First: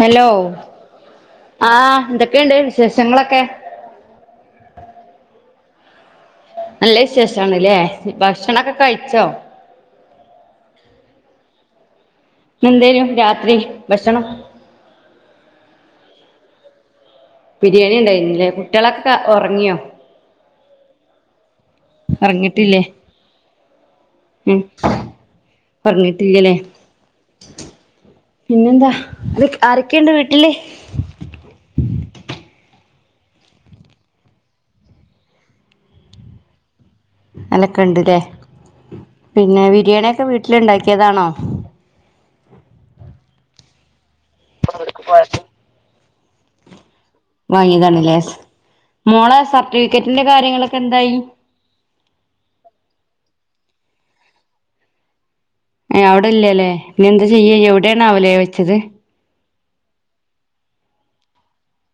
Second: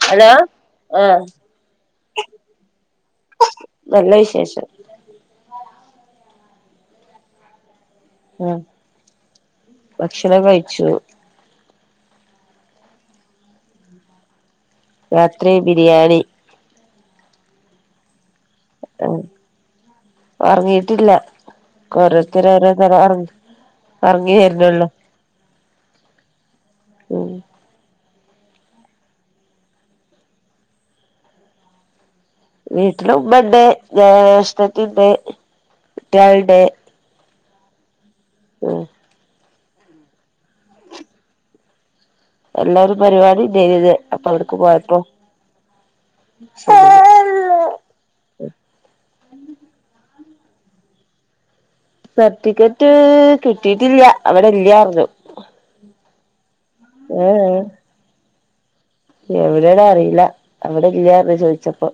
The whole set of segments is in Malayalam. ഹലോ ആഹ് ആ എന്തൊക്കെയുണ്ട് വിശേഷങ്ങളൊക്കെ നല്ല വിശേഷം നല്ല വിശേഷണല്ലേ ആഹ് ഭക്ഷണൊക്കെ കഴിച്ചോ ഭക്ഷണം കഴിച്ചു ന്തേനു രാത്രി ഭഷണം രാത്രി ബിരിയാണി ബിരിയാണി ഉണ്ടായിരുന്നല്ലേ കുട്ട്യോളൊക്കെ ഒറങ്ങിയോ ഇല്ല ഓരോത്തര് ഉറങ്ങിട്ടില്ലേ ഓരോത്തര് ഒറങ്ങി ഒറങ്ങി വരുന്നുള്ളു ഒറങ്ങിട്ടില്ലല്ലേ ഉം പിന്നെന്താ ആരൊക്കെയുണ്ട് വീട്ടില് വീട്ടില് ഉമ്മണ്ട് ജേഷ്ടത്തിണ്ട് കുട്ട്യേളുണ്ട് ഓലൊക്കെ ഉണ്ട്ല്ലേ ആ പിന്നെ ബിരിയാണിയൊക്കെ വീട്ടില് ഇണ്ടാക്കിയതാണോ അല്ല ഒരു പരിപാടി ഇണ്ടായിരിന്ന് അപ്പൊ അവടുക്ക് പോയപ്പോ വാങ്ങിയതാണല്ലേ മോളെ സർട്ടിവിക്കറ്റിന്റെ കാര്യങ്ങളൊക്കെ എന്തായി സർട്ടിക്കറ്റ് കിട്ടീട്ടില്ല അവിടെ ഇല്ലാറിഞ്ഞു അവിടെ ഇല്ലല്ലേ ഇനി എന്താ ചെയ്യ എവിടെയാണാവോലേ വെച്ചത് എവിടെണ് അറിയില്ല അവിടെ ഇല്ലാന്ന് ചോദിച്ചപ്പോ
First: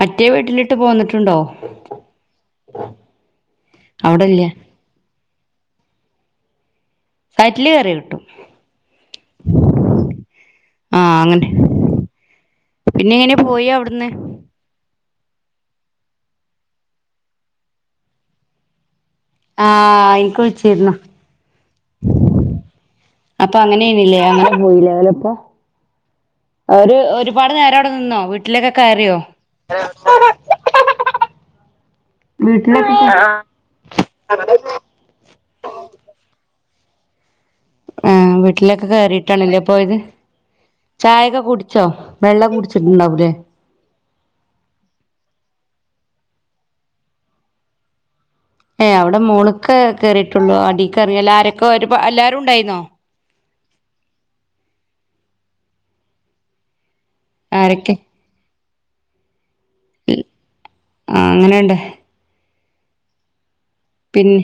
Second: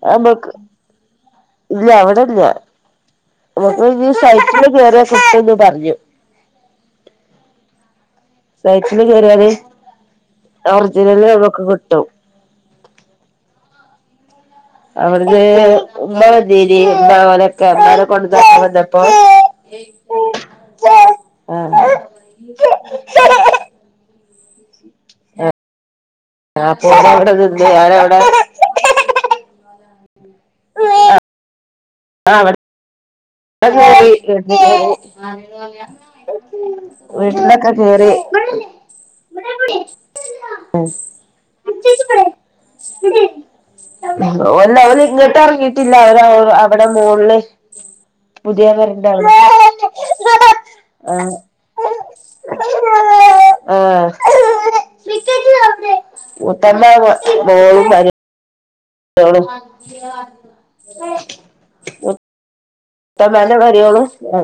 മറ്റേ വീട്ടിലിട്ട് പോന്നിട്ടു ഇല്ല അവിടല്ല നമ്മൾക്ക് അവിടെല്ല സൈറ്റില് കേറിയ കിട്ടുംന്ന് പറഞ്ഞു സൈറ്റില് കയറിയ കിട്ടും സൈറ്റില് കയറിയാല് ആഹ് ഒറിജിനല് അങ്ങനെ നമ്മക്ക് കിട്ടും പിന്നെ എങ്ങനെ പോയി അവിടുന്ന് അവിടുന്ന് ഉമ്മ വന്നീനി ഉമ്മ ഓലൊക്കെ ഉമ്മെ കോണ്ടന്നാക്കാ ആ ഇന്ക്ക് വിളിച്ചിരുന്നു ആഹ് അപ്പൊ അങ്ങനെണില്ലേ അങ്ങനെ പോയില്ലേ ഓലപ്പോ അപ്പൊ ഒരു ഓലവിടെ ഒരുപാട് നിന്ന് നേരം അവിടെ ഞാനവിടെ നിന്നോ വീട്ടിലേക്കെ കയറിയോ അ അ അത ആ വീട്ടിലൊക്കെ കേറിട്ടാണ്ല്ലേ വീട്ടിലൊക്കെ പോയത് കേറി ചായൊക്കെ കുടിച്ചോ വെള്ളം കുടിച്ചിട്ടുണ്ടാവൂലേ ഒല്ല ഓൽ ഇങ്ങട്ട് എറങ്ങിട്ടില്ല ഓൽ അവിടെ മോളില് പുതിയ ഏയ് പെരന്റെ അവിടെ മോള്ക്ക് കേറിയിട്ടൊള്ളു അടി എ റങ്ങിയില്ല ആഹ് ആരൊക്കെ ഒരു എല്ലാരും ഉണ്ടായിന്നോ ആ ആരൊക്കെ ഉത്തന്നോളും ആഹ് അങ്ങനെണ്ട് അണ ഇത്താത്താന്റെ മരിയോളും പിന്നെ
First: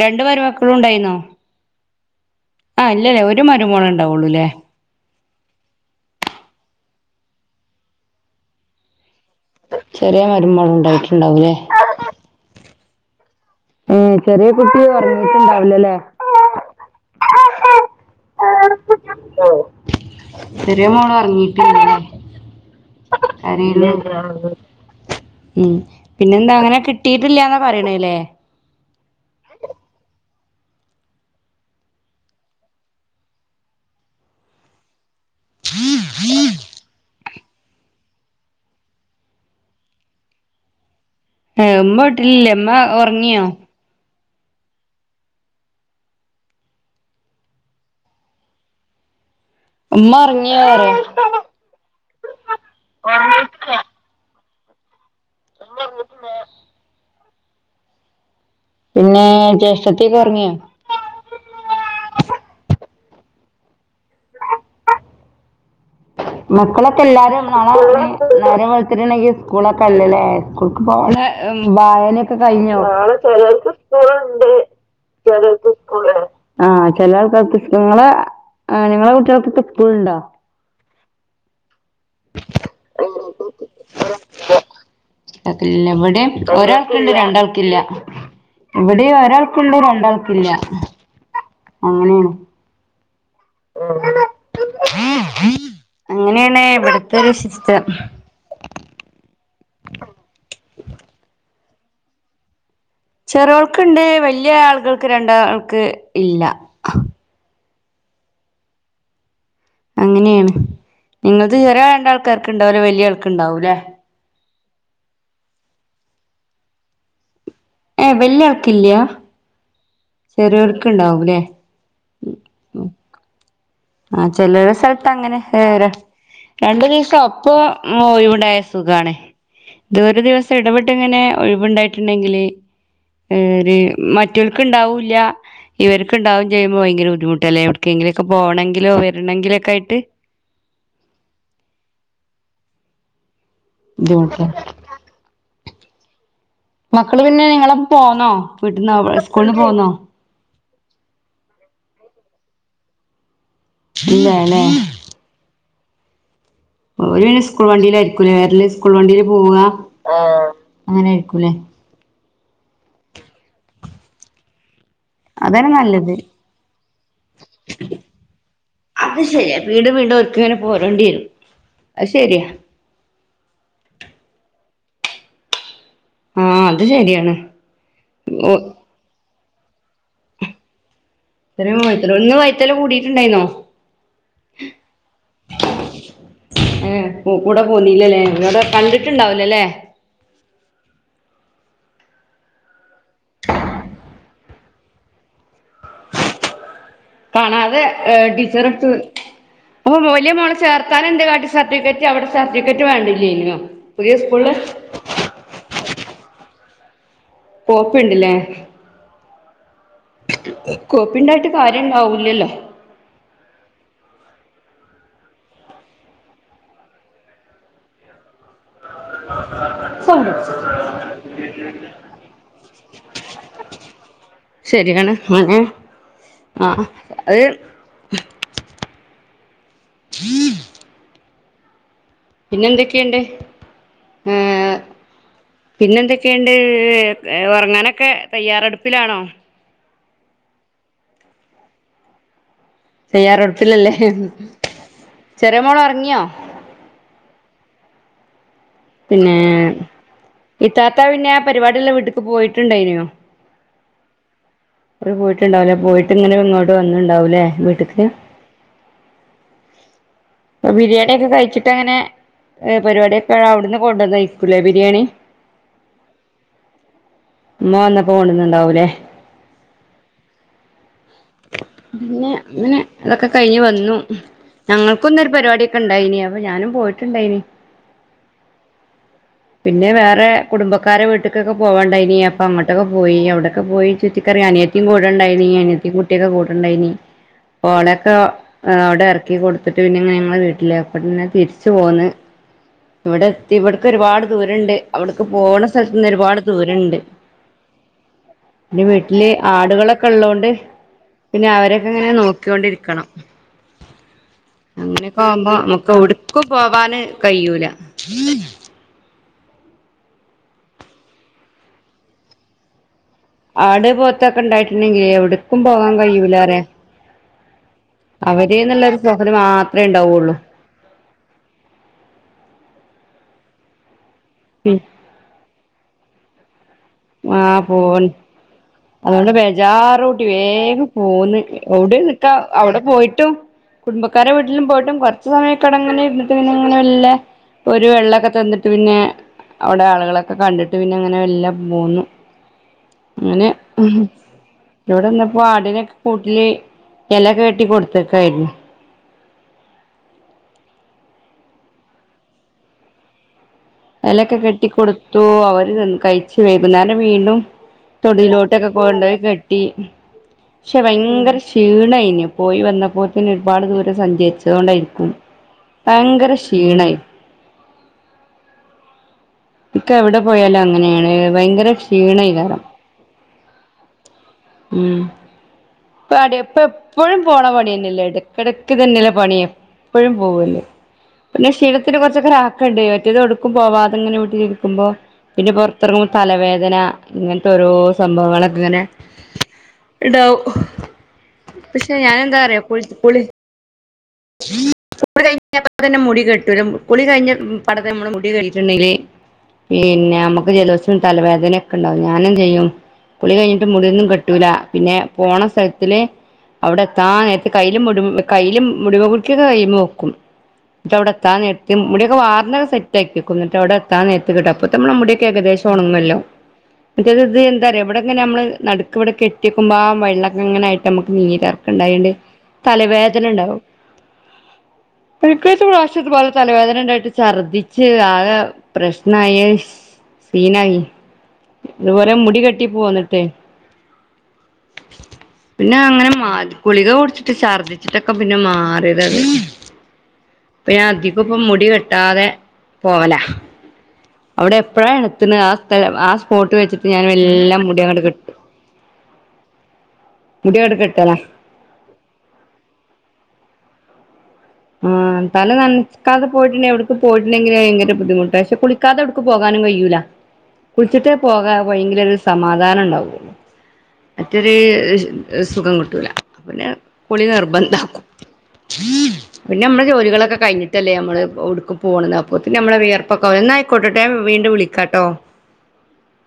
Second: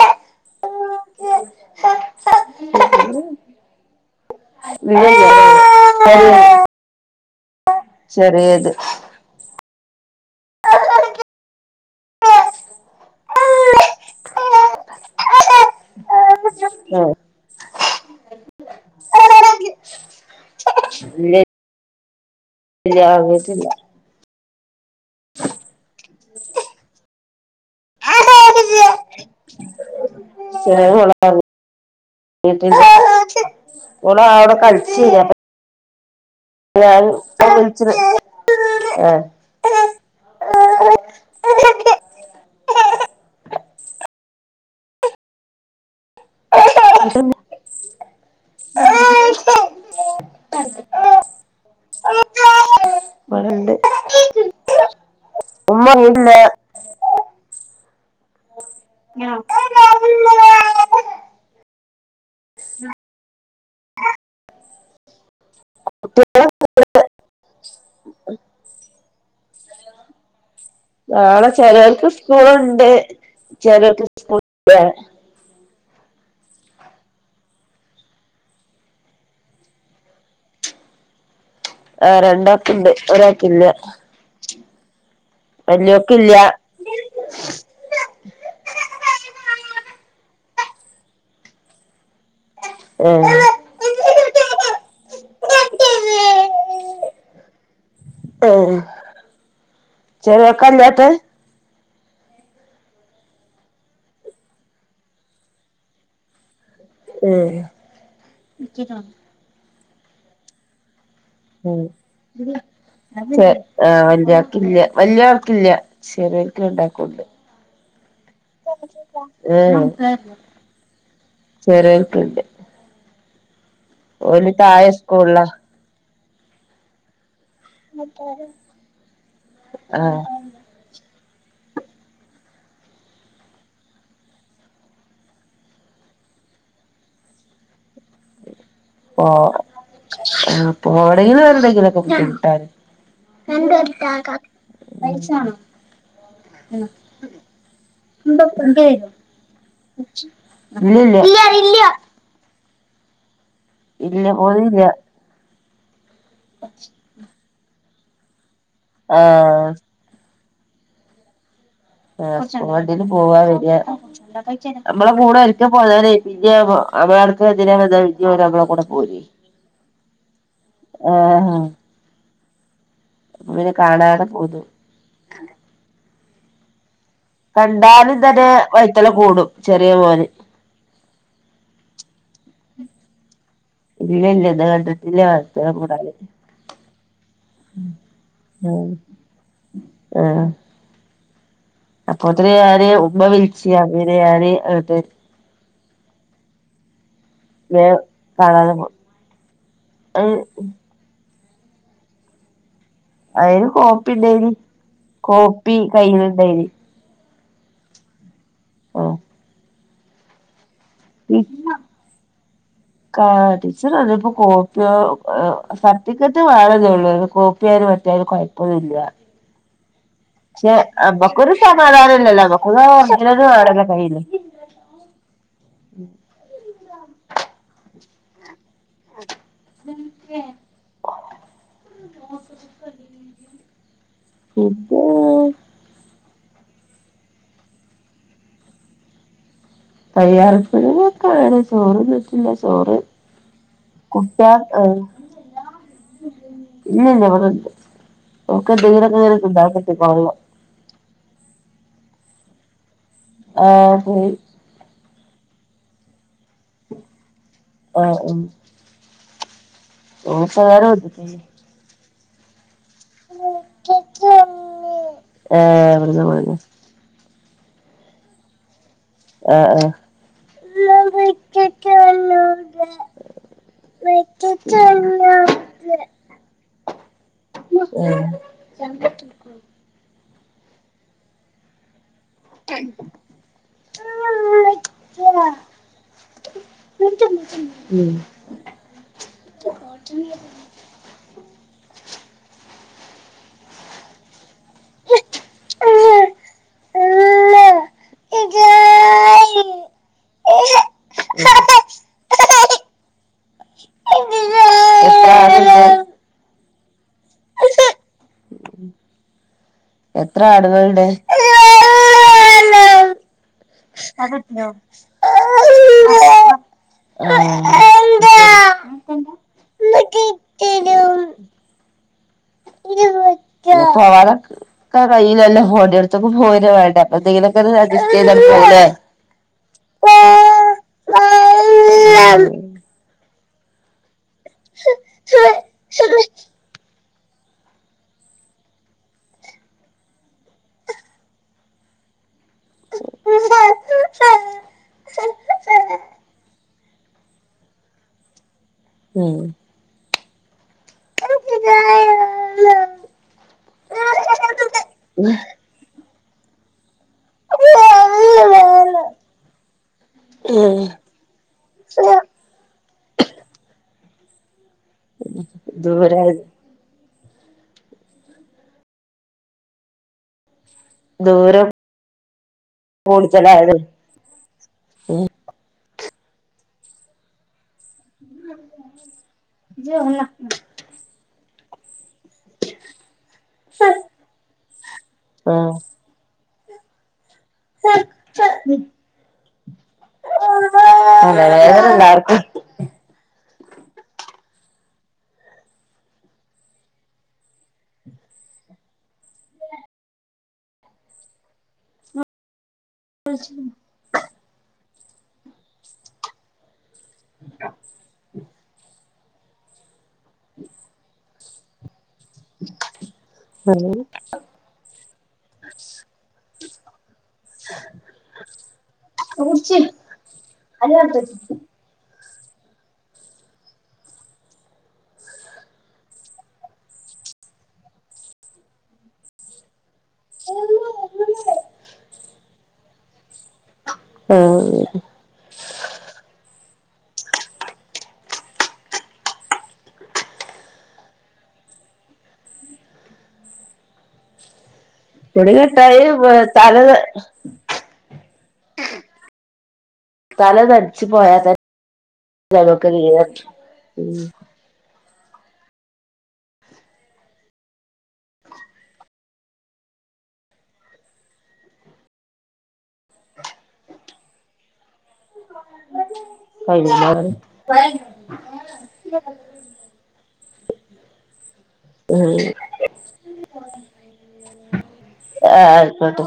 രണ്ട് മരുമക്കളും ഉണ്ടായിന്നോ ആ ഇല്ലല്ലേ ഒരു മരുമോള ഉണ്ടാവുള്ളൂല്ലേ ല്ല ല്ല ചെറ്യേത് ചെറിയ മരുമോളും ഉണ്ടായിട്ടുണ്ടാവുല്ലേ ഏ ചെറിയ കുട്ടി ഒറങ്ങീട്ടുണ്ടാവില്ലല്ലേ ഇല്ല ചെറ്യേ മോള ഇല്ല ഇറങ്ങിട്ടില്ല ഇല്ല ഒറങ്ങീട്ടില്ല കരയല്ലേ ഉം പിന്നെ എന്താ അങ്ങനെ കിട്ടിട്ടില്ലന്നാ പറയണല്ലേ ചെറ്യേ മോളാ ട ഓൾ അവിട കളിച്ച ആ് ആ ഞാൻ വിളിച്ചിണ് ആ മ്മ ഉറങ്ങിയോ ആ ഉമ്മ ഇറങ്ങിയ വറെ മ്മ ഒറങ്ങീട്ടില്ല പിന്നെ ജ്യേഷ്ഠത്തിയൊക്കെ ഉറങ്ങിയോ ആ മക്കളൊക്കെ എല്ലാരും നാളെ നേരം വെളുത്തിട്ടിണ്ടെങ്കിൽ സ്കൂളൊക്കെ അല്ലല്ലേ നാളെ [unintelligible] ചെലോർക്ക് വായനെക്കെ കയ്ഞ്ഞോ സ്കൂളുണ്ട് നാളെ ചേലോർക്ക് ചെലോർക്ക് സ്കൂൾ സ്കൂളുണ്ട് ഇല്ല ചേലോർക്ക് സ്കൂളാ ആ ചെല ആൾക്കാർക്ക് ങ്ങളെ ആ നിങ്ങളെ കുട്ട്ൾക്കക്കസ്കൂൾണ്ട ആ രണ്ടാക്കുണ്ട് ഒരാൾക്കില്ല ക്ക എവിടെ വല്യോക്കില്ല ഒരാൾക്കുണ്ട് രണ്ടാൾക്കില്ല ഇവിടെ ഒരാൾക്കുണ്ട് രണ്ടാൾക്കില്ല അങ്ങനെയാണ് ഏ അങ്ങനെയണ ഇവിടത്തെ ഒരു സിസ്റ്റം ആ ചേര്യോർക്കാ ഇല്ല്യാത്ത ചേര്യോൾക്ക് ണ്ട് വലിയ ആളുകൾക്ക് രണ്ടാൾക്ക് ഇല്ല ഏ അങ്ങനെയാണ് നിങ്ങത് ചേറ്യേ രണ്ടാൾക്കാര്ക്ക് ഉണ്ടാവുല വല്യാൾക്ക് ആൾക്ക്ണ്ടാവുംലെ ല്ല വല്യ ആൾ ക്കില്ല ചെറിയൊരിക്ക് രണ്ടാക്കുണ്ട് ഏ വെല്യാൾക്കില്ല ഏഹ് ചെറിയോരിക്ക് ഇണ്ടാവുംല്ലേ ചെറിയോൽക്ക്ണ്ട് ആ ഓല് ചേലോരെ താഴെ സ്ഥലത്ത് അങ്ങനെ സ്കൂളിലാ വേറെ രണ്ടു ദീസ അപ്പൊ ഒയിവ്ടെസുഖാണെ ഇത് ഒരു ആഹ് ദിവസം ഇടവ്ട്ടിങ്ങനെ ഒഴിവ്ണ്ടായിട്ടുണ്ടെങ്കില് ഏര് മറ്റവൾക്ക് ഇണ്ടാവൂല്ല. ഇവർക്ക്ണ്ടാവും ചെയ്യുമ്പോ ഭയങ്ക ബുദ്ധിമുട്ടല്ലെ എവിട് കെ ങ്കിലൊക്കെ പോണെങ്കി. പോ ആ പോണെങ്കിലും വരണങ്കിലൊക്കെ ബുദ്ധിമുട്ടാ. ബുദ്ധിമുട്ടാ [unintelligible] മക്കള് പിന്നെ നിങ്ങളെ പോ പോന്നോ വീട്ടന്ന് സ്കൂളിന് പോന്നോ? ഇല്ലയ ഇല്ലയ ഇല്ല പോയില്ല. ഓർ സ്കൂൾ വണ്ടീൽ ആയിരിക്കൂല്ലേ വരല് സ്കൂൾ വണ്ടിയില് പോവ ആഹ് ആ അങ്ങനെ ആയിരിക്കൂല്ലേ? ആ വണ്ടീല് പോവാ വരാ. അതാണ് നല്ലത് അത് [unintelligible] ശരിയാ വീണ്ടും വീണ്ടും ഓര്ക്കിങ്ങനെ പോരേണ്ടി വരും ആഹ അത് ശരിയാ കാണാതെ പോകും. ആഹ അത് ശരിയാണ്. കണ്ടാലും തന്നെ ഓ വൈത്തലെ കൂടും ചെറിയ മോന്. ഇത്ര ഇത്ര ഒന്ന് വൈത്തല കൂടിയിട്ടുണ്ടായിരുന്നോ? ഇല്ല ഇല്ല കണ്ടിട്ടില്ല [unintelligible] ഏ കൂടെ പോന്നീല്ലല്ലേ ഇവിടെ ഉം കണ്ടിട്ടുണ്ടാവുലല്ലേ. ആഹ് അപ്പൊത്തിന് ഞാന് ഉമ്മ വിളിച്ചി അങ്ങനെ ഞാൻ കാണാതെ ടീച്ചറെട്ത്ത് പോയി വലിയ അത് മോള ചേർത്താന എന്താകാട്ടി? സർട്ടിഫിക്കറ്റ് അവിടെ സർട്ടിഫിക്കറ്റ് വേണ്ടില്ലേനോ അയിന് കോപ്പി പുതിയ ഇണ്ടേനി സ്കൂളില്? [unintelligible] കോപ്പി ണ്ട്ല്ലേ? ആ കോപ്പിണ്ടായിട്ട് കാര്യംണ്ടാവൂലല്ലോ? കാ ടീച്ചർ പറഞ്ഞപ്പോ കോപ്പിയോ സർട്ടിഫിക്കറ്റ് വേണം നൊള്ളു കോപ്പിയായാലും മറ്റേതായാലും കൊഴെപ്പാന്നുല്ല. ശെ മെക്കൊരു സമാധാനല്ലലോ [unintelligible] ശരിയാണ് അങ്ങ നെ ആഹ അത് പിന്നെ എന്തൊക്കെയണ്ട് ഏ പിന്നെ പിന്നെന്തൊക്ക? ക്കണ്ട് ഉറങ്ങാനൊക്കെ തയ്യാറെടുപ്പിലാണോ? തയ്യാറെടുപ്പിലാണ്. ചോർ ന്നിട്ടില്ല തെയ്യാറടുപ്പില്ലല്ലേ ചെറിയ മോള ഒറങ്ങിയോ? ഇല്യല്ല ഇവിടെണ്ട്. ഓക്ക് എന്തെങ്കിലൊക്കെ പിന്നെ ഇങ്ങനെ തിന്നാൻകിട്ടി കൊള്ളാം ഇത്താത്ത പിന്നെ ആ പരിപാടിലെ വീട്ക്ക് പോയിട്ടുണ്ടായിനോ? ആ പോയി അവര് പോയിട്ടുണ്ടാവലേ പോയിട്ട് ഇങ്ങനെ ഇങ്ങോട്ട് വന്നുണ്ടാവൂലേ വീട്ട്ക്ക്. ആഹ് ഉം ഇപ്പൊ ഓൾക്കതാരെ ബിരിയാണി ഒക്കെ വന്നിട്ടില്ല കഴിച്ചിട്ട് അങ്ങനെ പരിപാടിയൊക്കെ അവിടുന്ന് കൊണ്ടുവന്നയിക്കൂലേ ബിരിയാണി. ഏഹ് ഇവിടുന്ന് പോയിണ് ഇമ്മ വന്നപ്പോ കൊണ്ടുന്നുണ്ടാവൂലേ? ആഹ ആഹ പിന്നെ അങ്ങനെ അതൊക്കെ കഴിഞ്ഞ് വന്നു ആഹ് ഏഹ് ഞങ്ങൾക്കൊന്നൊരു പരിപാടിയൊക്കെ ഉണ്ടായിനി അപ്പൊ ഞാനും പോയിട്ടുണ്ടായിനി പിന്നെ വേറെ കുടുംബക്കാരെ വീട്കൊക്കെ പോവാണ്ടായ്നി. അപ്പ അങ്ങട്ടൊ െക്ക പോയി അവിടൊക്കെ പോയി ചുറ്റിക്കറങ്ങി അനിയത്തി കൂടെ ഉണ്ടായി നീ അന കുട്ടിയൊക്കെ കൂട്ടണ്ടായിനി. ഓളൊക്കെ അവിടെ ഇറക്കി കൊടുത്തിട്ട് പിന്നെ ഉം ഞങ്ങള വീട്ടിലേക്കന്നെ തിരിച്ചു പോന്ന്. ഇവിടെ എത്തി ഇവിടക്ക് ഒരുപാട് ദൂരണ്ട് അവിടക്ക് പോണ സ്ഥലത്തു നിന്ന് ഒരുപാട് ദൂരണ്ട്. ൻ്റെ വീട്ടില് ആടുകളൊക്കെ ഉള്ളോണ്ട്. പിന്നെ അവരൊക്കെ ഇങ്ങനെ നോക്കികൊണ്ടിരിക്കണം. അങ്ങനെയൊക്കെ ആവുമ്പോ നമുക്ക് എവിടുക്കും. പോവാന് കയ്യൂല എത്ര ആടുകളുണ്ട് ആട് പോത്തൊക്കെ അതെത്തിയോ ഇണ്ടായിട്ടുണ്ടെങ്കില് ആ, എവിട്ക്കും പോകാൻ കഴിയൂലറേ ഇരുപത്തി അവര്ന്നുള്ളരു തോന്നൽ മാത്ര ഉണ്ടാവുള്ളു പോവാതെ ഉം ആഹ് ചെലപ്പന്തേലോക്കെഒര് പോൺ അജസ്റ്റ് ചെയ്താണ്ട് പോവൂലെ അതുകൊണ്ട് അവിടിം നിക്കാ അവിടെ പോയിട്ടും കുടുംബ ക്കാര വീട്ടിലും പോയിട്ടും കുറച്ച് സമയൊ ക്കടങ്ങനെ ഇിര്നിട്ട പിന്നെങ്ങനെ വെല്ലേ ഒരു വെള്ളൊക്കെ തന്നിട്ട് പിന്നെ അവിടെ ആളുകളൊക്കെ കണ്ടിട്ട് പിന്നെ അങ്ങനെ വല്ല പോന്നു അങ്ങനെ ഹ് മ് ഇവിടെന്നപ്പോ ആടിനെക്കെ കൂട്ടില് എലക്കെ കെട്ടി കൊടുത്തക്കായിരുന്നു ഉം [unintelligible] എലൊക്കെ കെട്ടിക്കൊടുത്തു അവര് കഴിച്ച് വൈകുന്നേര വീണ്ടും തൊടിയിലോട്ടൊക്കെ കൊണ്ടോയി കെട്ടി പക്ഷെ ഭയങ്കര ക്ഷീണായിന് പോയി വന്നപ്പോത്തിന് ഒരുപാട് ദൂരെം സഞ്ചരിച്ചതോണ്ടായിരിക്കും ദൂര ഭയങ്കര ക്ഷീണായി ഇക്ക് എവിടെ പോയാലും അങ്ങനെയാണ് ഭയങ്കര ക്ഷീണയ്ക്കാരം ഫോണ ചലത ഉം [unintelligible] ഇപ്പ അടിപ്പ എപ്പോഴും പോണ പണിയന്നെല്ലേത് ഇടക്കിടക്ക്തന്നെല്ല പണി എപ്പഴും പോവല്ലേ പിന്നെ ക്ഷീണത്തിന് കു റച്ചൊക്കൊരു ആക്കണ്ട് മറ്റേത് എവടുക്കും പോവാതെങ്ങനെ വീട്ടിലിരിക്കുമ്പോ പിന്നെ പുറത്തിറങ്ങ്മ്പോ തലവേദന ഇങ്ങനത്തെ ഓരോ സംഭവങ്ങളൊക്കെ ഇങ്ങനെ ഇണ്ടാവും ആ തലവേദന എല്ലാർക്കും കീക കുളി കഴിഞ്ഞപ്പ തന്നെ മുടി കെട്ടൂലെ കുളി കഴിഞ്ഞ പാടന്നേ നമ്മള് മുടി കെട്ടിട്ടുണ്ടെങ്കിൽ പിന്നെ നമ്മക്ക് ജലദോഷം തലവേദനൊക്കെ ഉണ്ടാവും ഞാനും ചെയ്യും കുളി കഴിഞ്ഞിട്ട് മുടിയൊന്നും കെട്ടൂല പിന്നെ പോണ സ്ഥലത്തില് അവിടെ ത്താനേരത്ത് കയ്യിലും മുടി കയ്യില് മുടിമ കുത്തിക്യൊക്കെ കൈയിമ്മെ വെക്കും ന്നിട്ട് അവിടെ എത്താൻ നേരത്താ വാർനൊക്കെ സെറ്റ് ആക്കിക്കും ഇന്നിട്ട് അവിടെ ഉം എത്താ നേരത്ത് കെട്ടും തപ്പോ നമ്മൾ മുടിയൊക്ക ഏകദേശം ഒണങ്ങല്ലോ മറ്റേത് ഇത് എന്താറിയോ ഇവിടെങ്ങെനെ നമ്മള് നടുക്ക് ഇവിടെക്കെട്ടിക്കുമ്പോ കുടിച്ച് ആ വെള്ളൊക്കെങ്ങനൊയിട്ട് നമക്ക് അത് നീരറങ്ങും ഇണ്ടായിണ്ട് തലവേദനണ്ടാവും പിക്കത്ത് പ്രാവശ്യതുപോലെ തലവേദന ഉണ്ടായിട്ട് ഛർദ്ദിച്ച് ആകെ പ്രശ്നമായി സീനായി ഇതുപോരെ മുടി കെട്ടി പോന്നിട്ടേ ആഹ് പിന്നെ അങ്ങനെ മാറി ഗുളിക കുടിച്ചിട്ട് ഛർദിച്ചിട്ടൊക്കെ പി പിന്നെ മാറിയതത് പ്പൊ ഞാൻ അധികും ഇപ്പ മുടി കെട്ടാതെ പോവലാ അവിടെ പ്പഴാണത്തിന് ആ മുടി സ്ഥലം കെട്ടായി ആ സ്പോട്ട് തല വെച്ചിട്ട് ഞാൻ വെല്ലേ മുടി അങ്ങട് കെട്ടും തല മുടി അങ്ങട് നനച്ചു കെട്ടലാ പോയാതന്നെ ഞങ്ങക്ക് നീരറങ്ങി ഉം ആ തല നനക്കാതെ പോയിട്ടുണ്ടെ എവിടുക്ക് പോയിട്ടുണ്ടെങ്കിൽ ഭയങ്കര ബുദ്ധിമുട്ട പക്ഷെ കുളിക്കാതെ എവിടുക്ക് പോകാനും കയൂല്ല കുളിച്ചിട്ടേ പോകാ പോയെങ്കിലേ ഒരു സമാധാനം ഉണ്ടാവുള്ളു മറ്റൊര് സുഖം കിട്ടൂല പിന്നെ കുളി നിർബന്ധാ പിന്നെ നമ്മൾ ജോലികളൊക്കെ കിഞ്ഞിട്ടല്ലേ നമ്മൾ എവടക്കും പോണത് ഉം അപ്പോത്തിനും നമ്മളെ വിയർപ്പൊക്കാവൂലെ ന്നായിക്കോട്ടട്ടൊ ഞാൻ വീണ്ടും വിളിക്കാട്ടോ ആഹ് ആയിക്കോട്ടെ